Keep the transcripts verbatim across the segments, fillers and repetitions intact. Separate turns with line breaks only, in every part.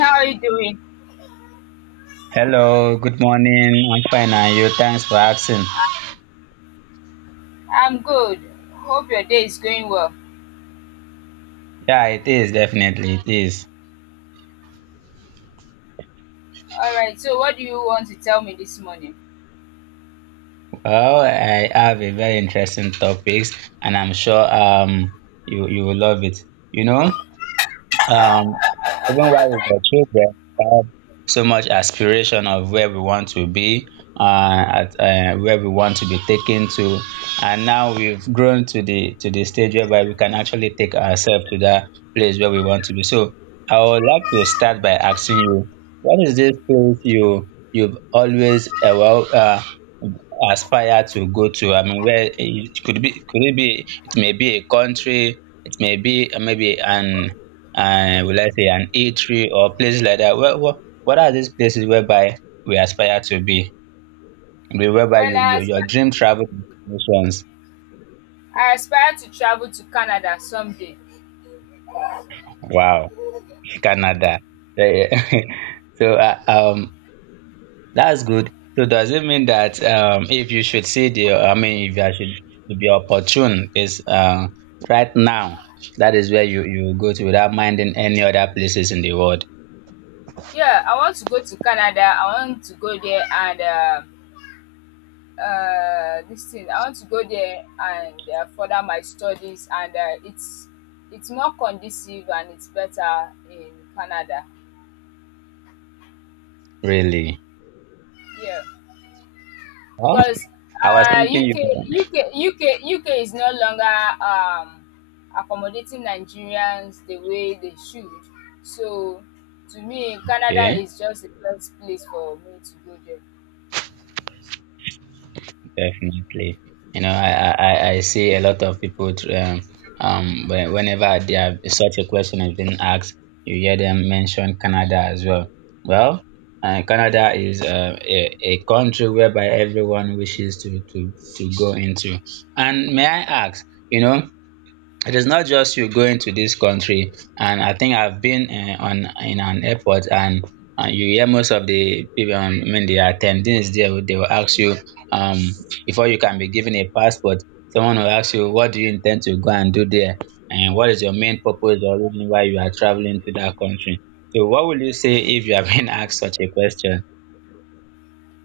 How are you doing?
Hello, good morning. I'm fine, and you? Thanks for asking.
I'm good. Hope your day is going well.
Yeah, it is definitely it is.
All right, so what do you want to tell me this morning?
Well, I have a very interesting topics, and I'm sure um you you will love it. You know, Um, Even while we were children, we had so much aspiration of where we want to be, uh, at, uh, where we want to be taken to, and now we've grown to the to the stage whereby we can actually take ourselves to that place where we want to be. So I would like to start by asking you, what is this place you you've always uh, well uh, aspire to go to? I mean, where it could be could it be? It may be a country. It may be uh, maybe an and will I say an e three or places like that. What, what, what are these places whereby we aspire to be? Where- Whereby
Well,
you,
I
you, your
aspire,
dream travel destinations.
I aspire to travel to Canada someday.
Wow, Canada. Eh, so uh, um, that's good. So does it mean that um, if you should see the, I mean, if you should to be opportune, is uh, right now, that is where you, you go to without minding any other places in the world,
Yeah, I want to go to Canada. I want to go there and uh, uh, this thing. I want to go there and uh, further my studies, and uh, it's it's more conducive and it's better in Canada.
really.
Yeah.
Well,
because
I was
uh,
thinking
UK
you.
UK UK UK is no longer um, accommodating Nigerians the way they should. So to me, Canada
Okay.
is just the best place for me to go there.
Definitely. You know, I, I, I I see a lot of people, tr- um, um, when- whenever they have such a question has been asked, you hear them mention Canada as well. Well, uh, Canada is uh, a, a country whereby everyone wishes to, to, to go into. And may I ask, you know, it is not just you going to this country, and I think I've been uh, on in an airport, and uh, you hear most of the people um, I mean the attendees there will- they will ask you um before you can be given a passport, someone will ask you, what do you intend to go and do there, and what is your main purpose or reason why you are traveling to that country? So what will you say if you have been asked such a question?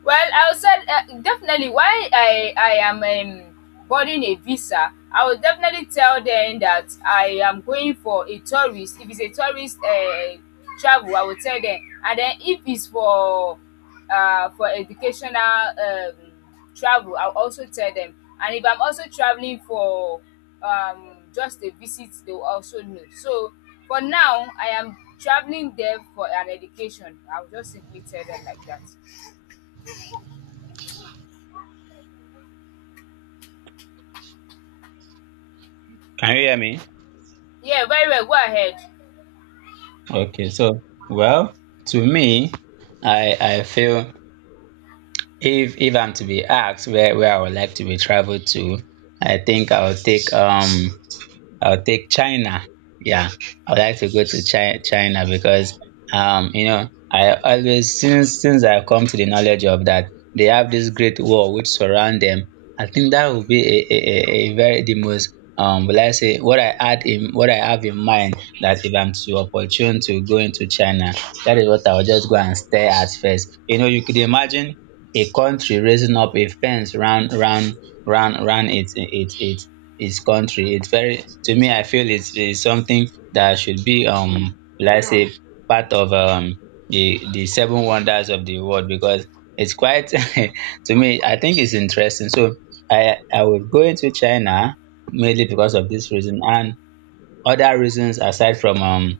Well, I would said uh, definitely why I I am um, boarding a visa. I will definitely tell them that I am going for a tourist. If it's a tourist uh, travel, I will tell them. And then if it's for uh, for educational um, travel, I'll also tell them. And if I'm also traveling for um, just a visit, they will also know. So for now, I am traveling there for an education. I'll just simply tell them like that.
Can you hear me?
Yeah, very well. Go ahead.
Okay, so well, to me, i i feel. If if I'm to be asked where where I would like to be traveled to, I think I'll take um I'll take China. Yeah, I would like to go to China, China because um, you know, I always since since I've come to the knowledge of that, they have this great wall which surround them. I think that would be a, a, a a very the most um will I say what I had in what I have in mind that if I'm to opportune to go into China, that is what I'll just go and stare at first. You know, you could imagine a country raising up a fence round round round round its its its his country. It's very, to me I feel it's, it's something that should be um let's say part of um the the seven wonders of the world, because it's quite to me I think it's interesting. So I I would go into China mainly because of this reason and other reasons aside from um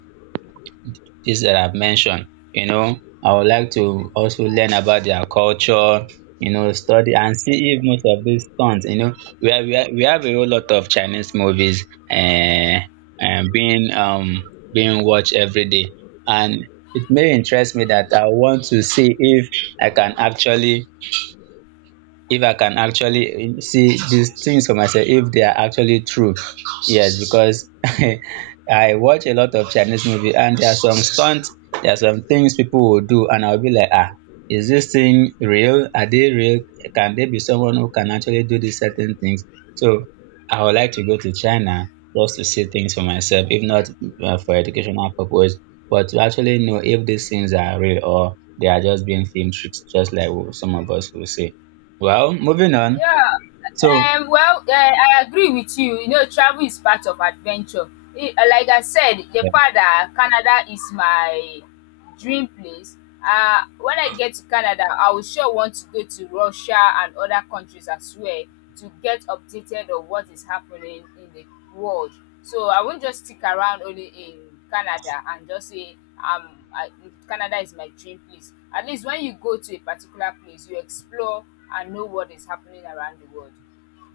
things that I've mentioned. You know, I would like to also learn about their culture, you know, study and see if most of these stunts, you know, we have, we have, we have a whole lot of Chinese movies uh, and being um being watched every day. And it may interest me that I want to see if I can actually if I can actually see these things for myself, if they are actually true. Yes, because I watch a lot of Chinese movie, and there are some stunts, there are some things people will do and I'll be like, ah, is this thing real? Are they real? Can they be someone who can actually do these certain things? So I would like to go to China just to see things for myself, if not uh, for educational purpose, but to actually know if these things are real or they are just being film tricks, just like some of us will say. Well, moving on. So,
Yeah. Um, well, uh, I agree with you. You know, travel is part of adventure. It, uh, like I said, the father, Canada is my dream place. Uh, when I get to Canada, I will sure want to go to Russia and other countries as well, to get updated on what is happening in the world. So I won't just stick around only in Canada and just say um I, Canada is my dream place. At least when you go to a particular place, you explore and know what is happening around the world,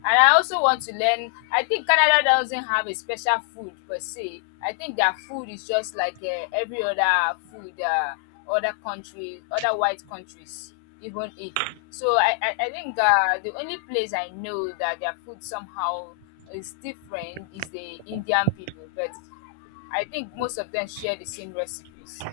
and I also want to learn. I think Canada doesn't have a special food per se. I think their food is just like uh, every other food, uh, other countries, other white countries even eat. So I, I, I think uh, the only place I know that their food somehow is different is the Indian people, but I think most of them share the same recipes.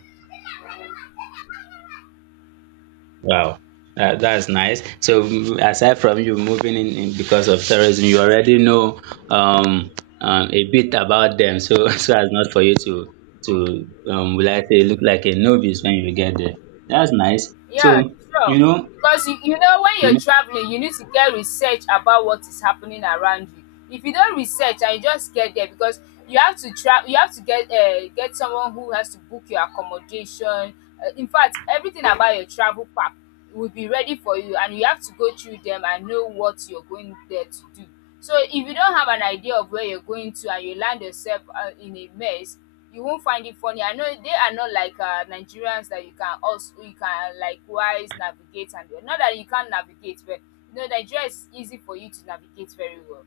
wow, uh, that's nice. So, mm, aside from you moving in, in because of terrorism, you already know um, um, a bit about them. So, so as not for you to to um, will I say look like a novice when you get there. That's nice.
Yeah,
So,
sure.
you know,
Because you, you know when
you
you're
know,
traveling, you need to get research about what is happening around you. If you don't research and you just get there, because you have to tra- you have to get uh, get someone who has to book your accommodation. Uh, in fact, everything about your travel pack will be ready for you and you have to go through them and know what you're going there to do. So if you don't have an idea of where you're going to and you land yourself uh, in a mess, you won't find it funny. I know they are not like uh, Nigerians that you can also you can likewise navigate, and not that you can't navigate, but you know Nigeria is easy for you to navigate very well.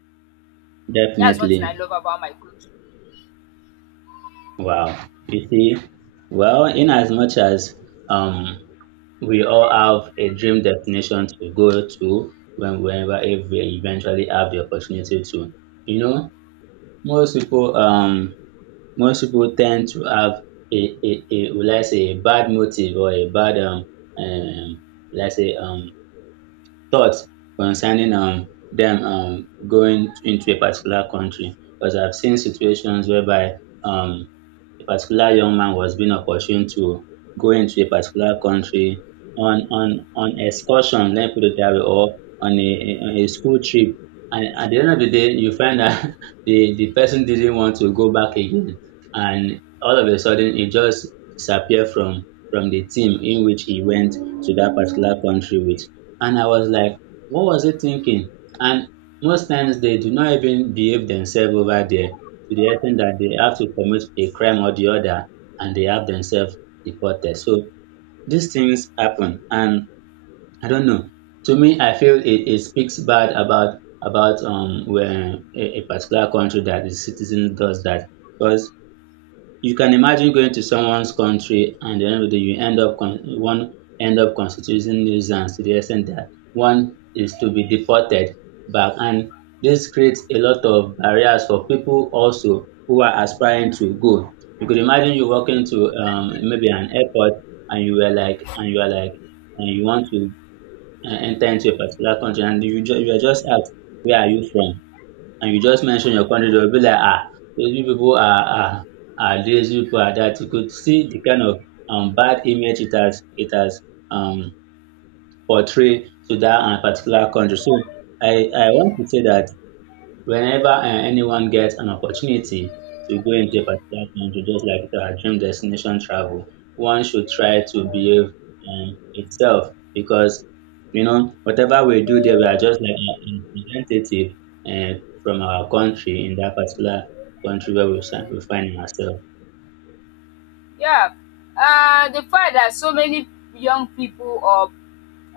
That's one thing I
definitely.
love about my country.
Wow. You see, well, in as much as um we all have a dream destination to go to when whenever if we eventually have the opportunity to. You know, most people um most people tend to have a a a will I say a bad motive or a bad um um will I say um thoughts concerning um them um going into a particular country, because I've seen situations whereby um a particular young man was being opportune to go into a particular country on on on excursion, let me put it that way, or on a, a, on a school trip. And at the end of the day, you find that the, the person didn't want to go back again. And all of a sudden, he just disappeared from, from the team in which he went to that particular country with. And I was like, what was he thinking? And most times they do not even behave themselves over there, to the extent that they have to commit a crime or the other and they have themselves deported. So these things happen, and I don't know. To me I feel it, it speaks bad about about um when a, a particular country that the citizen does that. Because you can imagine going to someone's country, and at the end of the day you end up con- one end up constituting nuisance to the extent that one is to be deported back, and this creates a lot of barriers for people also who are aspiring to go. You could imagine you walking to um maybe an airport, and you were like and you are like and you want to uh, enter into a particular country, and you ju- you are just asked, where are you from? And you just mention your country, they will be like, ah, those you people are, are, are this, you people are that. You could see the kind of um, bad image it has, it has um, portrayed to that um, particular country. So I, I want to say that whenever uh, anyone gets an opportunity to go into a particular country, just like our dream destination travel, one should try to behave um, itself, because you know whatever we do there, we are just like a representative uh, from our country in that particular country where we, si- we find ourselves.
Yeah, uh, the fact that so many young people or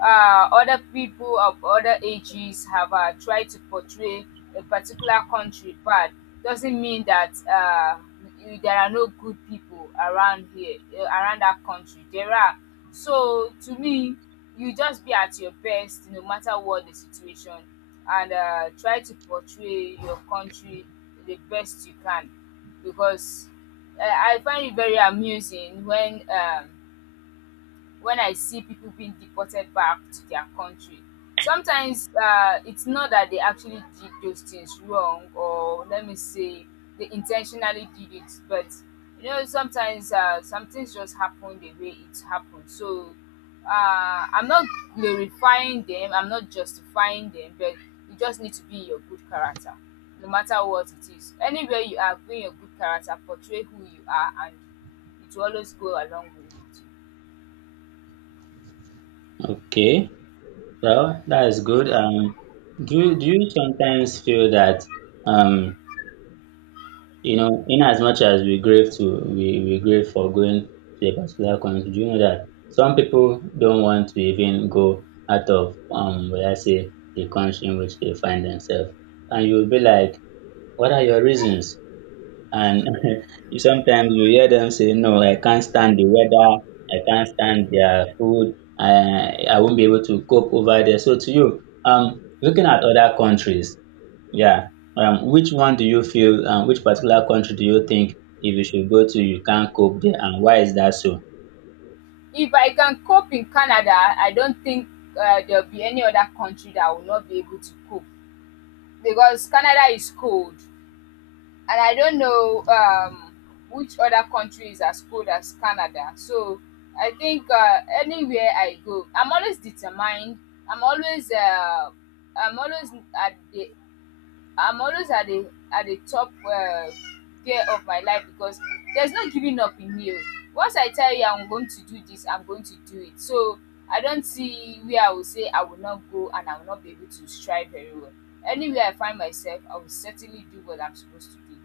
uh, other people of other ages have uh, tried to portray a particular country bad doesn't mean that uh, y- there are no good people around here uh, around that country, there are. So to me, you just be at your best no matter what the situation, and uh, try to portray your country the best you can, because uh, I find it very amusing when um, when I see people being deported back to their country. Sometimes uh, it's not that they actually did those things wrong, or let me say they intentionally did it, but you know sometimes uh, some things just happen the way it happened. So uh, I'm not glorifying them, I'm not justifying them, but you just need to be your good character, no matter what it is. Anywhere you are, bring your good character, portray who you are, and it will always go along with you.
Okay, well that is good. Um, do you- do you sometimes feel that um you know, in as much as we grieve to we, we grieve for going to a particular country, do you know that some people don't want to even go out of um where I say the country in which they find themselves. And you'll be like, what are your reasons? And you- sometimes you hear them say, no, I can't stand the weather, I can't stand their food, I I won't be able to cope over there. So to you, um looking at other countries, yeah. Um, which one do you feel, um, which particular country do you think if you should go to, you can't cope there, and why is that so?
If I can cope in Canada, I don't think uh, there'll be any other country that will not be able to cope, because Canada is cold and I don't know um, which other country is as cold as Canada. So I think uh, anywhere I go, I'm always determined. I'm always uh, I'm always at the I'm always at the at the top uh, gear of my life, because there's no giving up in me. Oh. Once I tell you I'm going to do this, I'm going to do it. So I don't see where I will say I will not go and I will not be able to strive very well. Anywhere I find myself, I will certainly do what I'm supposed to do.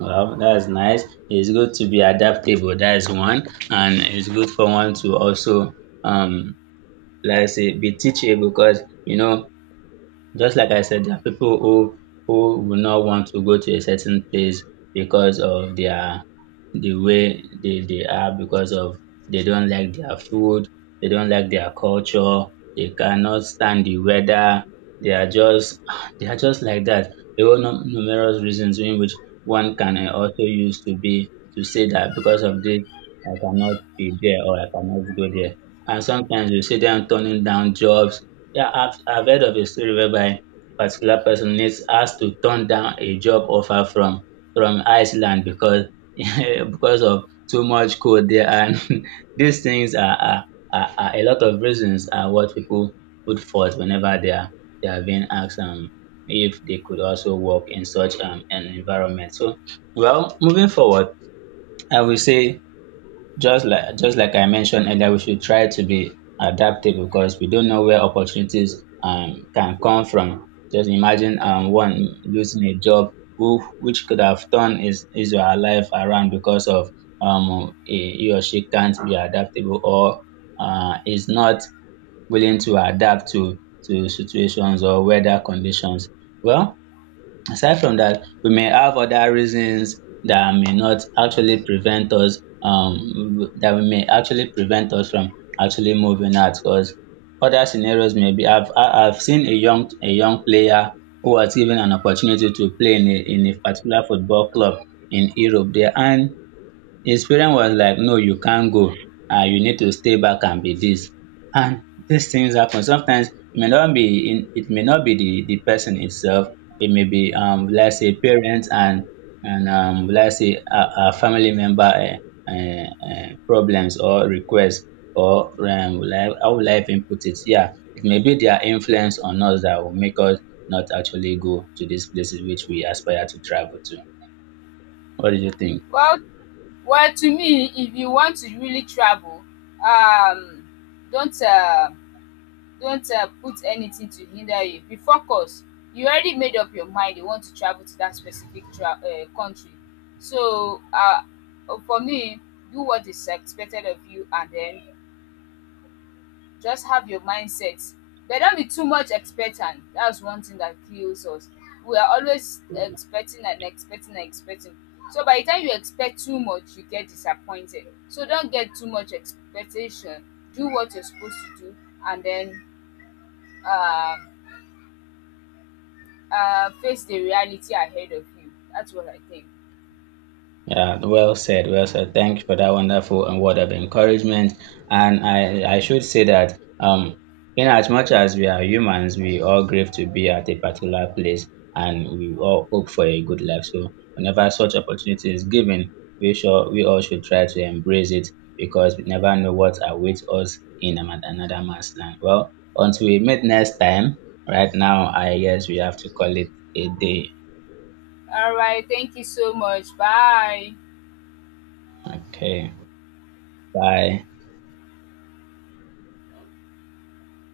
Well, that's nice. It's good to be adaptable. That is one, and it's good for one to also, um, let's say, be teachable, because you know, just like I said, there are people who who will not want to go to a certain place because of their the way they, they are, because of they don't like their food, they don't like their culture, they cannot stand the weather. They are just they are just like that. There are num- numerous reasons in which one can uh, also use to be to say that because of this I cannot be there or I cannot go there. And sometimes you see them turning down jobs. Yeah, I've I've heard of a story whereby a particular person needs has to turn down a job offer from from Iceland, because because of too much cold there, and these things are are, are are a lot of reasons are what people put forth whenever they are they are being asked um if they could also work in such um an environment. So well, moving forward, I will say just like just like I mentioned earlier, we should try to be adaptable because we don't know where opportunities um can come from. Just imagine um one losing a job who which could have turned his his or her life around because of um he, he or she can't be adaptable or uh is not willing to adapt to to situations or weather conditions. Well, aside from that, we may have other reasons that may not actually prevent us um that we may actually prevent us from actually moving out, because other scenarios may be I've I- I've seen a young a young player who was given an opportunity to play in a in a particular football club in Europe there, and his parent was like, no, you can't go. Uh, you need to stay back and be this. And these things happen. Sometimes it may not be in, it may not be the, the person itself. It may be um let's say parents and and um let's say a, a family member uh, uh, uh, problems or requests or um like how will I even put it? Yeah, it may be their influence on us that will make us not actually go to these places which we aspire to travel to. What do you think?
Well, well, to me, if you want to really travel, um, don't. Uh, Don't uh, put anything to hinder you. Be focused. You already made up your mind you want to travel to that specific tra- uh, country. So, uh, for me, do what is expected of you, and then just have your mindset. But don't be too much expectant. That's one thing that kills us. We are always expecting and expecting and expecting. So, by the time you expect too much, you get disappointed. So, don't get too much expectation. Do what you're supposed to do and then. Um, uh, Face the reality ahead of you. That's what I think.
Yeah, well said, well said. Thank you for that wonderful and word of encouragement. And I, I should say that um, in as much as we are humans, we all crave to be at a particular place, and we all hope for a good life. So whenever such opportunity is given, we sure we all should try to embrace it, because we never know what awaits us in ama- another man's land. Well, until we meet next time, right now I guess we have to call it a day.
All right. Thank you so much. Bye.
Okay. Bye.